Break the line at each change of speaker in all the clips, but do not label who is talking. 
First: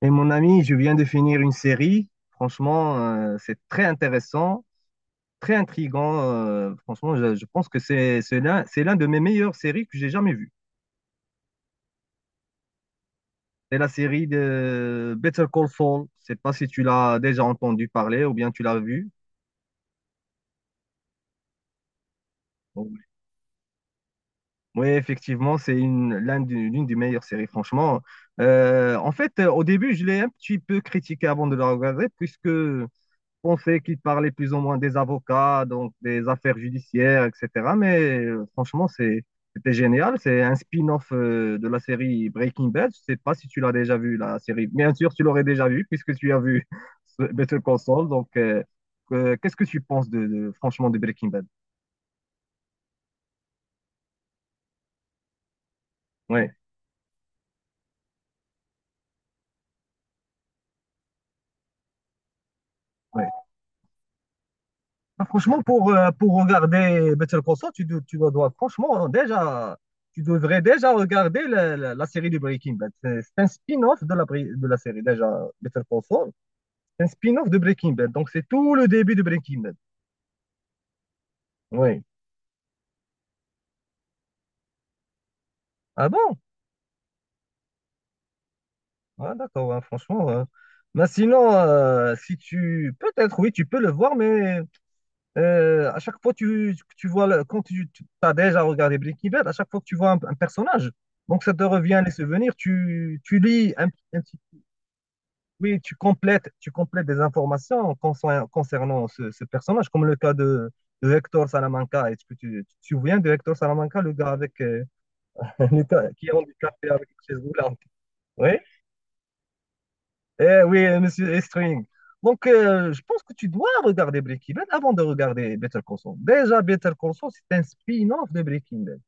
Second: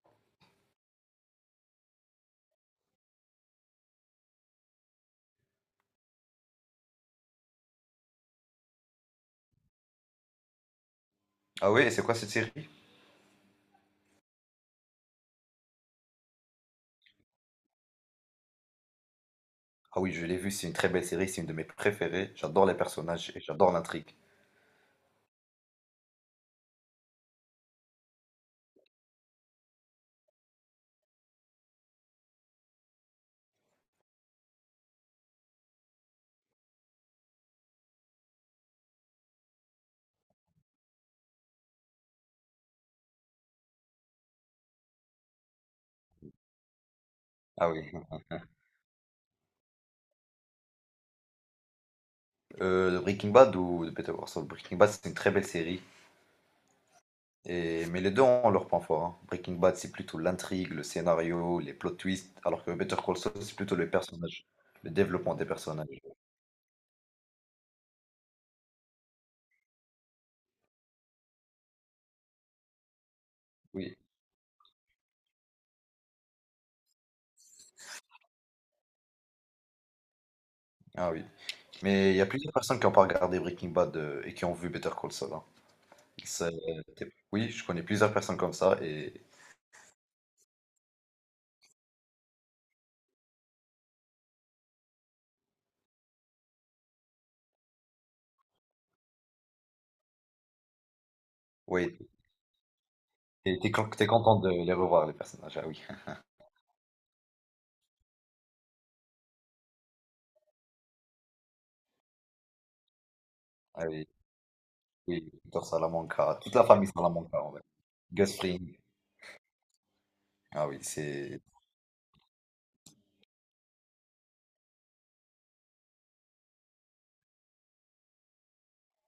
Et mon ami, je viens de finir une série. Franchement, c'est très intéressant, très intriguant. Franchement, je pense que c'est l'un de mes meilleures séries que j'ai jamais vues.
Ah oui, et c'est quoi cette série?
C'est la série de Better Call Saul. Je sais pas si tu l'as déjà entendu parler ou bien tu l'as vu.
Ah oui, je l'ai vue, c'est une très belle série, c'est une de mes préférées. J'adore les personnages et j'adore l'intrigue.
Oui, effectivement, c'est l'une des meilleures séries, franchement. Au début, je l'ai un petit peu critiqué avant de la regarder, puisque pensais qu'il parlait plus ou moins des avocats, donc des affaires judiciaires, etc. Mais franchement, c'était génial. C'est un spin-off de la série Breaking Bad. Je sais pas si tu l'as déjà vu, la série. Bien sûr, tu l'aurais déjà vu puisque tu as vu Better
Ah
Call
oui.
Saul. Qu'est-ce que tu penses franchement de Breaking Bad?
De Breaking Bad ou de Better Call Saul? Breaking Bad, c'est une très belle série.
Ouais,
Et... Mais les deux ont leur point fort, hein. Breaking Bad, c'est plutôt l'intrigue, le scénario, les plot twists, alors que Better Call
ouais.
Saul, c'est plutôt les personnages, le
Ah,
développement des
franchement,
personnages.
pour regarder Better Call Saul, franchement, hein, déjà, tu devrais déjà regarder la série de Breaking Bad. C'est un
Oui.
spin-off de de la série, déjà, Better Call Saul. C'est un spin-off de Breaking Bad. Donc, c'est tout le début de Breaking Bad.
Ah oui.
Oui.
Mais il y a plusieurs personnes qui n'ont pas regardé Breaking Bad et qui ont vu Better Call Saul, hein.
Ah bon?
Oui, je connais plusieurs personnes comme ça et
Ah, d'accord, ouais, franchement, ouais. Mais sinon, si tu, peut-être, oui, tu peux le voir, mais à chaque fois tu vois, quand tu, as déjà regardé Breaking Bad, à chaque fois que tu vois un personnage, donc ça te
oui,
revient les souvenirs, tu
et
lis
t'es
un petit,
content de les revoir, les personnages. Ah
oui,
oui.
tu complètes des informations concernant ce personnage, comme le cas de Hector Salamanca. Est-ce que tu te souviens de Hector
Ah
Salamanca,
oui,
le gars avec,
oui, Peter
le gars qui est
Salamanca, toute la
handicapé
famille
avec une
Salamanca
chaise
en vrai.
roulante?
Gus
Oui.
Fring,
Eh
ah oui,
oui, monsieur
c'est.
Estring. Donc, je pense que tu dois regarder Breaking Bad avant de regarder Better Call Saul. Déjà, Better Call Saul, c'est un spin-off de Breaking Bad.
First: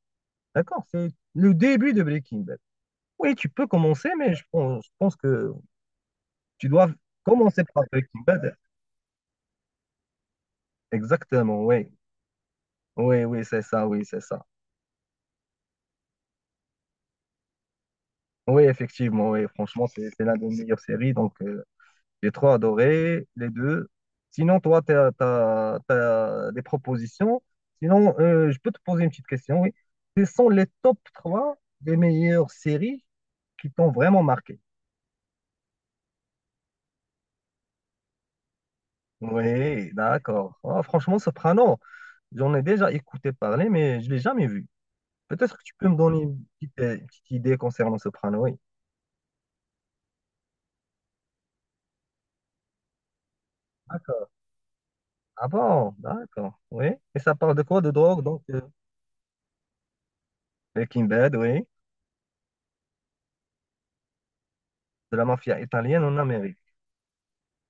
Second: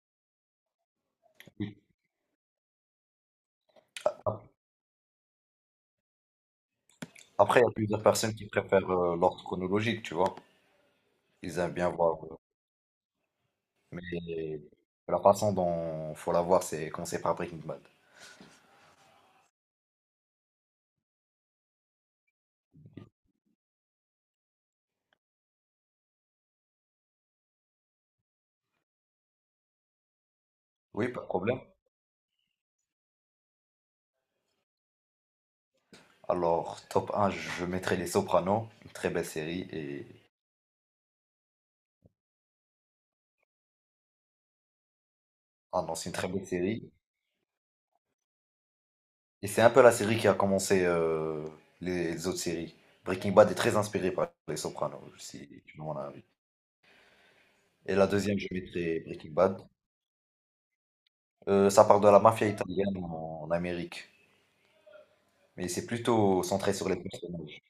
D'accord? C'est le
Oui.
début de Breaking Bad. Oui, tu peux commencer, mais
Ap-
je pense que tu dois
Après,
commencer
il y a
par
plusieurs
Breaking
personnes qui
Bad.
préfèrent l'ordre chronologique, tu vois. Ils
Exactement,
aiment
oui.
bien voir.
Oui, oui, c'est ça, oui, c'est ça.
Mais la façon dont faut la voir, c'est commencer par Breaking Bad.
Oui, effectivement, oui. Franchement, c'est l'un des meilleures séries. Donc, j'ai trop adoré les deux. Sinon, toi, tu as, des propositions. Sinon, je peux te poser une petite question, oui. Quels sont les top
Oui, pas de
3
problème.
des meilleures séries qui t'ont vraiment marqué?
Alors, top un, je mettrai Les Sopranos, une très belle série.
Oui,
Et...
d'accord. Ah, franchement, Soprano, j'en ai déjà écouté parler, mais je ne l'ai jamais vu. Peut-être que tu
Ah
peux
non,
me
c'est une
donner
très belle série.
une petite idée concernant Soprano, oui.
Et c'est un peu la série qui a commencé les autres séries. Breaking Bad est très inspiré
D'accord.
par Les Sopranos,
Ah
si tu me
bon,
demandes un avis.
d'accord. Oui. Et ça parle de quoi? De
Et la
drogue,
deuxième,
donc?
je mettrais Breaking Bad.
Breaking Bad, oui.
Ça parle de la mafia italienne en Amérique,
De la mafia
mais c'est
italienne en
plutôt
Amérique.
centré sur les personnages,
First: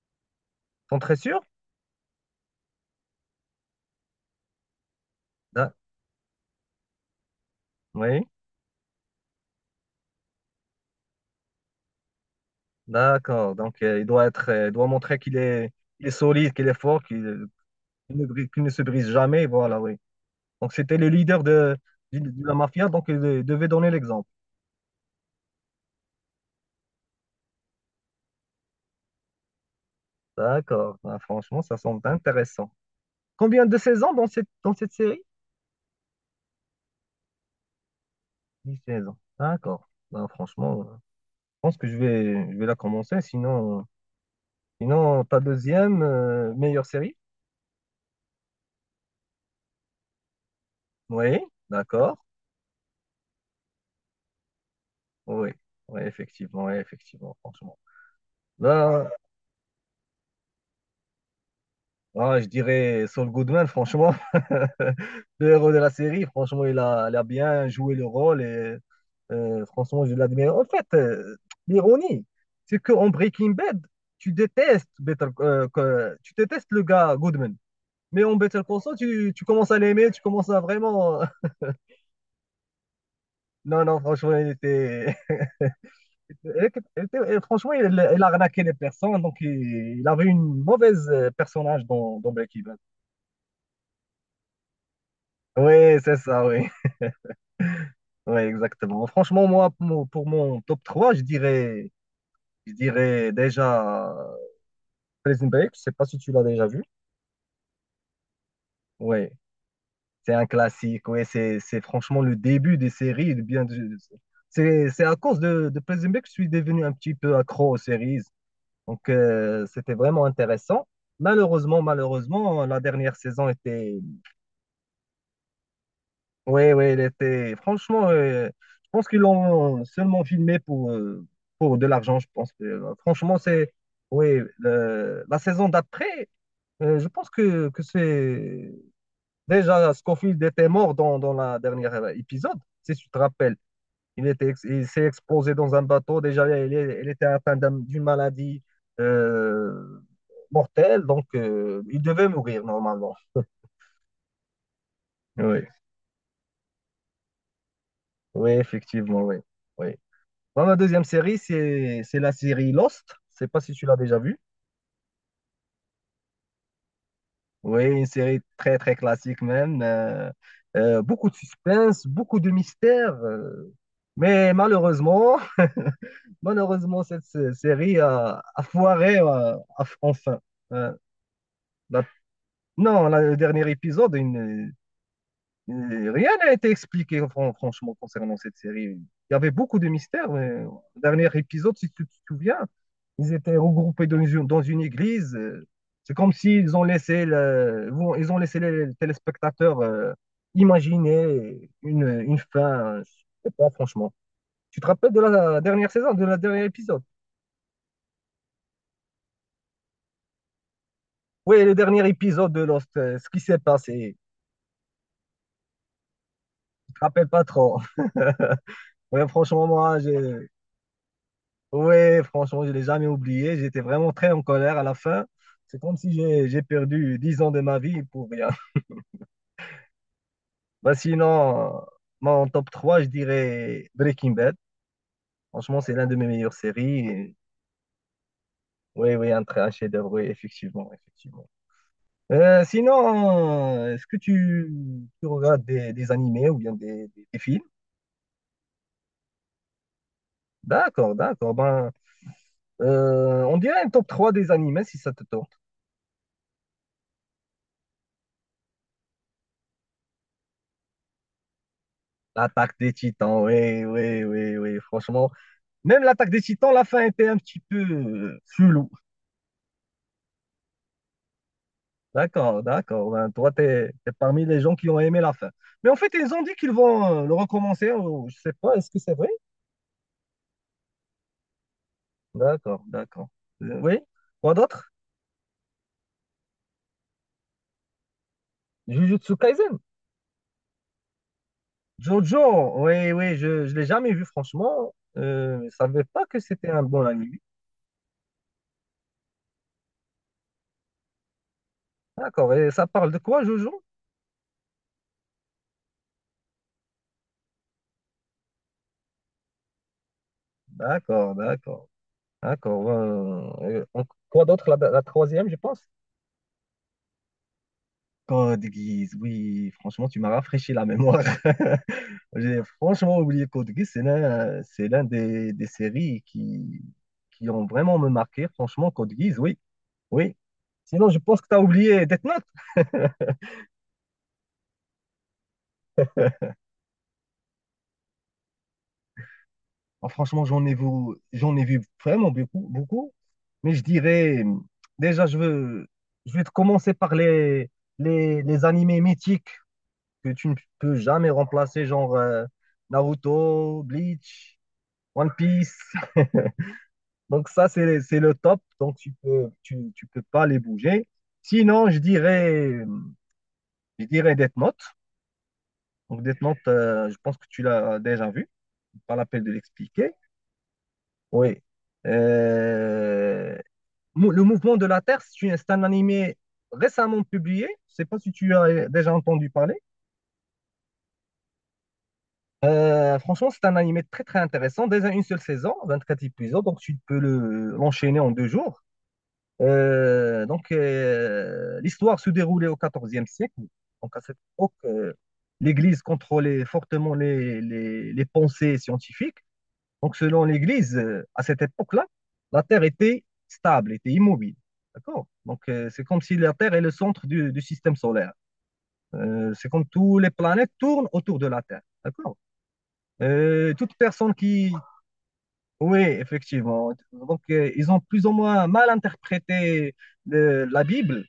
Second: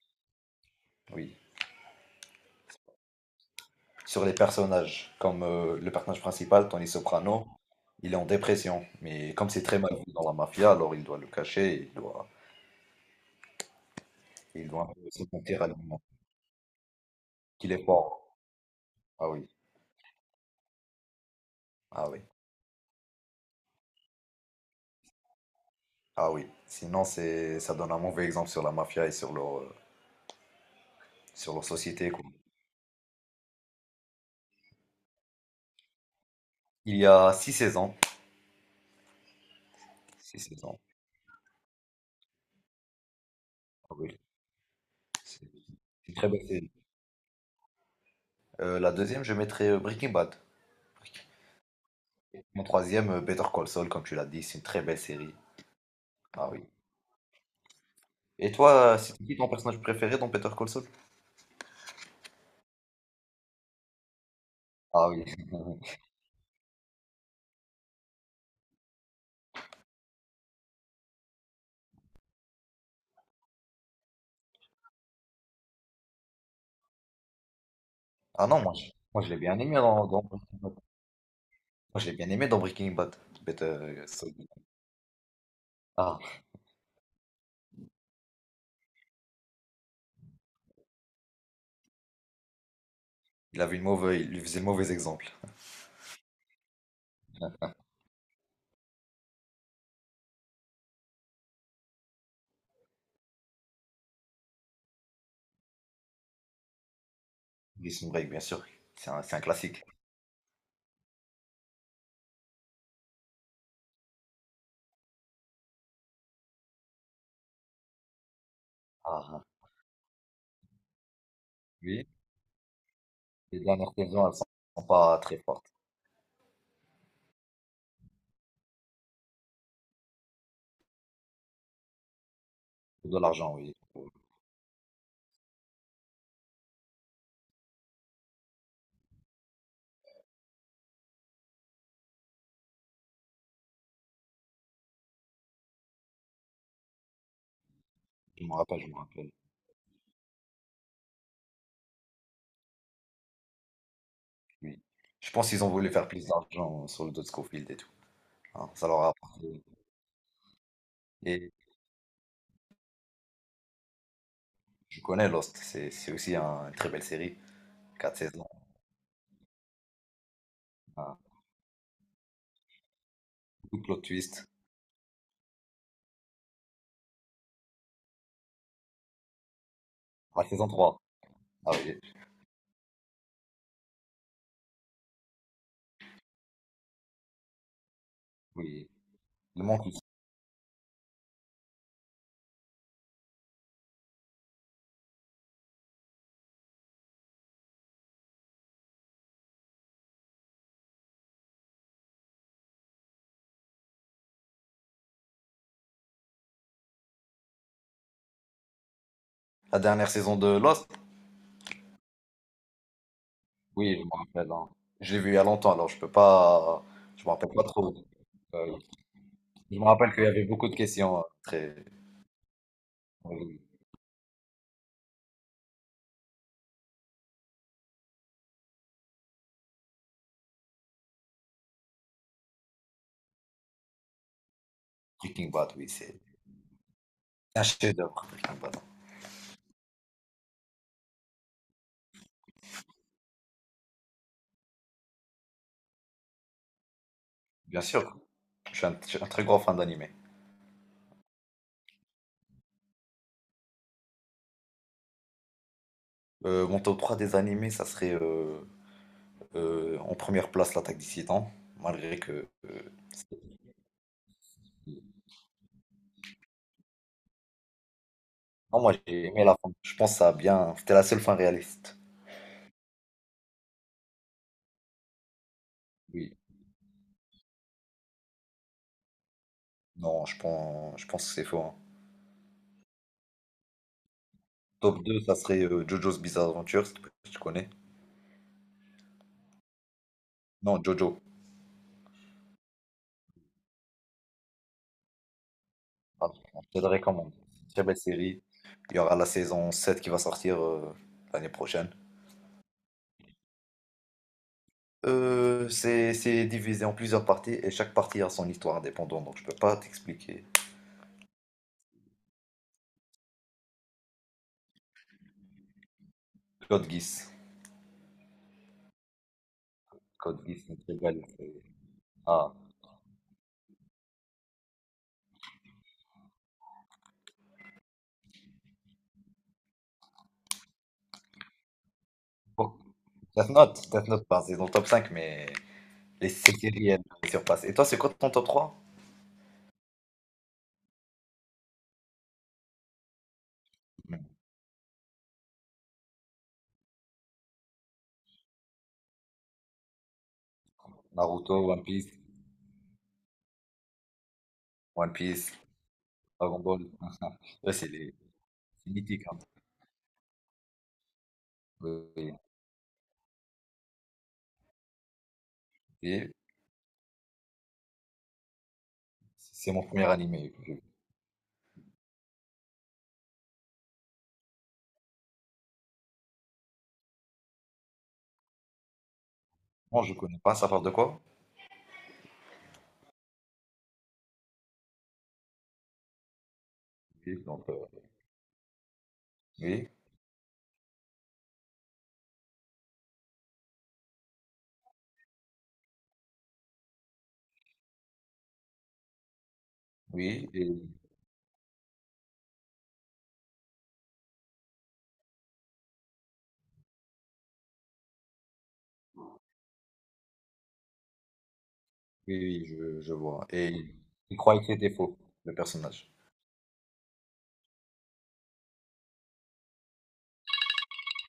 T'en très
oui,
sûr?
sur les personnages comme, le personnage principal, Tony Soprano, il est en
Oui,
dépression, mais comme c'est très mal vu dans la mafia, alors il doit le cacher, il doit
d'accord. Donc, il doit être,
il
il
doit
doit
un peu
montrer
se
qu'il
mentir à
est,
lui-même
il est solide, qu'il est fort,
qu'il est
qu'il ne,
fort.
qu'il ne se brise
Ah
jamais.
oui,
Voilà, oui. Donc, c'était le leader de,
ah oui,
de la mafia, donc il devait donner l'exemple.
ah oui. Sinon c'est ça donne un mauvais exemple sur la mafia et
D'accord. Ah,
sur
franchement,
leur
ça semble
société, quoi.
intéressant. Combien de saisons dans cette série?
Il y a 6 saisons,
10 saisons. D'accord. Ben,
6 saisons,
franchement, je pense que je vais la commencer.
ah oui,
Sinon ta
c'est
deuxième
c'est une très belle série.
meilleure série?
La deuxième, je mettrais Breaking Bad.
Oui, d'accord.
Mon troisième, Better Call Saul, comme tu l'as dit, c'est une très belle série.
Oui,
Ah oui.
oui, effectivement, franchement.
Et toi,
Là,
c'est qui ton personnage préféré dans Better Call Saul?
ah, je dirais Saul Goodman, franchement,
Ah oui.
le héros de la série, franchement, il a bien joué le rôle et franchement, je l'admire. En fait, l'ironie, c'est qu'en Breaking Bad, tu détestes tu détestes le gars Goodman, mais en
Ah non,
Better Call Saul,
moi, je l'ai
tu
bien
commences
aimé
à l'aimer, tu
dans
commences
Breaking
à
Bad.
vraiment.
Moi je l'ai bien aimé dans Breaking Bad.
Non, non,
Better Saul.
franchement, il était,
Ah,
il franchement, il a arnaqué les personnes, donc il avait une mauvaise personnage dans, dans Breaking Bad.
il lui faisait le mauvais exemple.
Oui, c'est ça, oui. Ouais, exactement. Franchement, moi, pour mon top 3 je dirais déjà Prison Break. Je sais pas si tu l'as déjà vu.
Prison Break, bien sûr.
Ouais,
C'est un classique.
c'est un classique. Ouais, c'est franchement le début des séries et c'est à cause de Prison Break que je suis devenu un petit peu accro aux séries. Donc,
Ah
c'était vraiment intéressant. Malheureusement,
oui.
malheureusement, la dernière saison
Les dernières
était,
saisons, elles sont sont pas très fortes.
oui, oui, il était. Franchement, je pense qu'ils l'ont seulement filmé pour de l'argent, je pense.
De
Franchement,
l'argent,
c'est.
oui.
Oui, la saison d'après, je pense que c'est. Déjà, Scofield était mort dans, dans la dernière épisode, si tu te rappelles. Il était, il s'est explosé dans un bateau. Déjà, il était atteint d'une
Je me
maladie
rappelle, je me rappelle.
euh, mortelle, donc il devait mourir normalement.
Oui. Je pense qu'ils
Oui,
ont voulu faire plus d'argent sur le dos de Scofield et tout.
oui,
Hein, ça leur a
effectivement, oui.
appartenu.
Oui. Moi, ma deuxième série,
Et
c'est la série Lost. Je sais pas si tu l'as déjà vue.
je connais Lost, c'est aussi une très belle série.
Oui, une
Quatre
série
saisons,
très, très classique même.
un-
Beaucoup de suspense, beaucoup de mystère.
beaucoup de plot twist.
Mais malheureusement, malheureusement, cette série a, a foiré enfin.
La saison
Euh,
trois. Ah oui,
la- non, le dernier épisode, rien n'a été expliqué franchement concernant cette série.
oui.
Il y avait
Il
beaucoup
manque
de
une-
mystères, mais, le dernier épisode, si tu te souviens. Ils étaient regroupés dans une église. C'est comme s'ils ont laissé ils ont laissé les téléspectateurs imaginer une fin. Je sais pas, franchement. Tu te rappelles de la dernière saison, de la dernier épisode?
La dernière saison de Lost,
Oui, le dernier épisode de Lost, ce qui s'est
oui, je me
passé.
rappelle, hein. Je l'ai vue il y a longtemps, alors je peux pas.
Je te
Je
rappelle
me
pas
rappelle pas
trop.
trop. Euh,
Ouais, franchement,
je me
moi,
rappelle qu'il y avait
j'ai...
beaucoup de questions très.
Ouais, franchement, je l'ai jamais oublié.
Oui,
J'étais vraiment très en colère à la fin. C'est comme si j'ai perdu 10 ans de ma vie pour rien. Bah sinon, moi, top 3 je dirais Breaking Bad.
Breaking Bad,
Franchement,
oui,
c'est l'un de
c'est
mes meilleures séries. Et-
un chef-d'œuvre, Breaking Bad.
oui, oui, un, un chef-d'œuvre, oui, effectivement, effectivement. Est-ce que tu regardes des animés ou bien des, des films?
Bien sûr, je suis un très grand fan d'anime.
D'accord, d'accord. Ben, on dirait un top 3 des animés si ça te tente.
Mon top 3 des animés, ça serait en première place l'attaque des Titans, malgré que
L'attaque des Titans, oui, oui, oui, oui, franchement. Même l'attaque des Titans, la fin était un petit peu
Non,
floue.
moi j'ai aimé la fin. Je pense que ça a bien. C'était la seule fin réaliste.
D'accord, d'accord. Ben, toi, tu es, parmi les gens qui ont aimé la fin. Mais en fait, ils
Oui.
ont dit qu'ils vont le recommencer, ou je sais pas, est-ce que c'est vrai?
Non, je pense que c'est faux, hein.
D'accord, d'accord. Oui, quoi d'autre?
Top 2 ça serait Jojo's Bizarre Adventure, si tu connais.
Jujutsu Kaisen.
Non, Jojo.
Jojo, oui, oui, je ne l'ai jamais vu, franchement. Je ne savais pas que
Pardon. Je
c'était un
te le
bon
recommande.
anime.
C'est une très belle série. Il y aura la saison 7 qui va sortir l'année prochaine.
D'accord, et ça parle de quoi, Jojo?
C'est divisé en plusieurs parties et chaque partie a son histoire indépendante, donc je peux pas t'expliquer.
D'accord, d'accord, d'accord. Et quoi d'autre? La troisième, je pense.
Code Geass.
Code Geass, oui, franchement, tu m'as
Code Geass,
rafraîchi
c'est une
la
très
mémoire.
belle série. Ah.
J'ai franchement oublié Code Geass, c'est l'un des séries qui ont vraiment me marqué. Franchement, Code Geass, oui, oui. Sinon, je pense que tu as oublié Death Note.
Bon. Death Note, Death Note, bah, c'est dans le top 5 mais les séries, elles me surpassent. Et toi, c'est quoi ton top 3?
Ah, franchement, j'en ai vu vraiment beaucoup, beaucoup. Mais je
Hmm.
dirais, déjà, je vais te commencer par les animés mythiques que tu ne peux jamais
Naruto, One
remplacer,
Piece,
genre Naruto, Bleach.
One
One
Piece,
Piece.
Dragon Ball.
Donc ça,
Ouais, c'est les...
c'est le top.
c'est
Donc
mythique, hein.
tu peux pas les bouger. Sinon,
Oui, oui.
je dirais Death Note. Donc
Et
Death Note, je pense que tu l'as déjà vu. Pas la peine de
c'est mon premier
l'expliquer.
animé. Je...
Oui. Euh, le mouvement de la Terre, c'est c'est un animé récemment publié. Je sais pas si tu as déjà entendu parler.
Moi, je connais pas, ça parle de quoi?
Franchement, c'est un animé très très intéressant. Déjà une seule saison, 24 épisodes, donc tu peux
Oui, donc,
l'enchaîner en deux jours.
oui,
L'histoire se déroulait au XIVe siècle. Donc, à cette époque, l'Église contrôlait fortement les pensées scientifiques. Donc, selon
oui, oui,
l'Église, à cette époque-là, la Terre était stable, était immobile. D'accord? Donc, c'est comme si la Terre est le centre du système solaire. C'est comme toutes les planètes tournent autour de la Terre. D'accord?
oui, je vois. Et
Toute personne
il croyait
qui,
qu'il était faux, le
oui,
personnage.
effectivement. Donc, ils ont plus ou moins mal interprété la Bible.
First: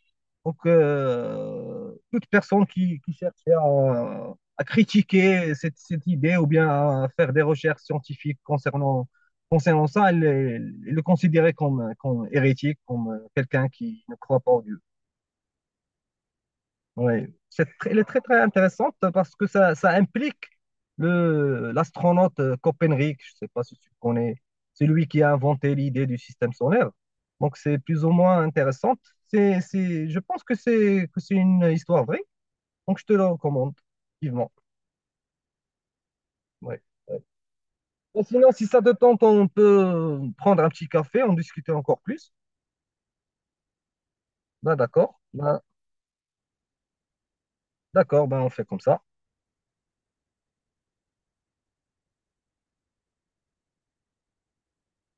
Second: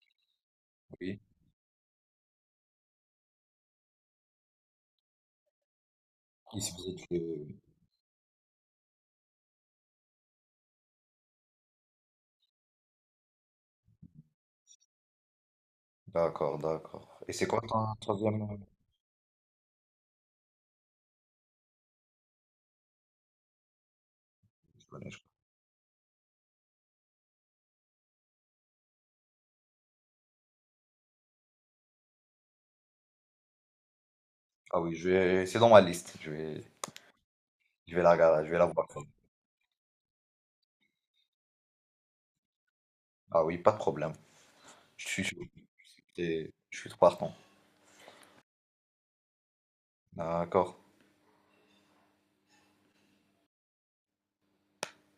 Donc,
Oui,
toute personne qui cherche à critiquer cette, cette idée ou
il
bien
se faisait
à faire des
tuer.
recherches scientifiques concernant, concernant ça, elle est considérée comme, comme hérétique, comme quelqu'un qui ne croit pas en Dieu.
D'accord,
Oui,
d'accord. Et c'est quoi
c'est
ton
très, elle est très très
troisième?
intéressante parce que ça implique le l'astronaute Copernic, je ne sais pas si tu connais, c'est
Je
lui
connais,
qui a inventé l'idée du système solaire. Donc c'est plus ou moins intéressante. Je pense que c'est une histoire vraie, donc je te la recommande vivement.
Ah oui, je vais... c'est dans ma liste.
Ouais.
Je vais la
Et
regarder,
sinon,
je vais
si
la
ça
voir.
te tente, on peut prendre un petit café, en discuter encore plus.
Ah oui, pas de problème.
Ben
Je
d'accord,
suis chaud.
ben,
Je suis partant.
d'accord, ben on fait comme ça.
D'accord.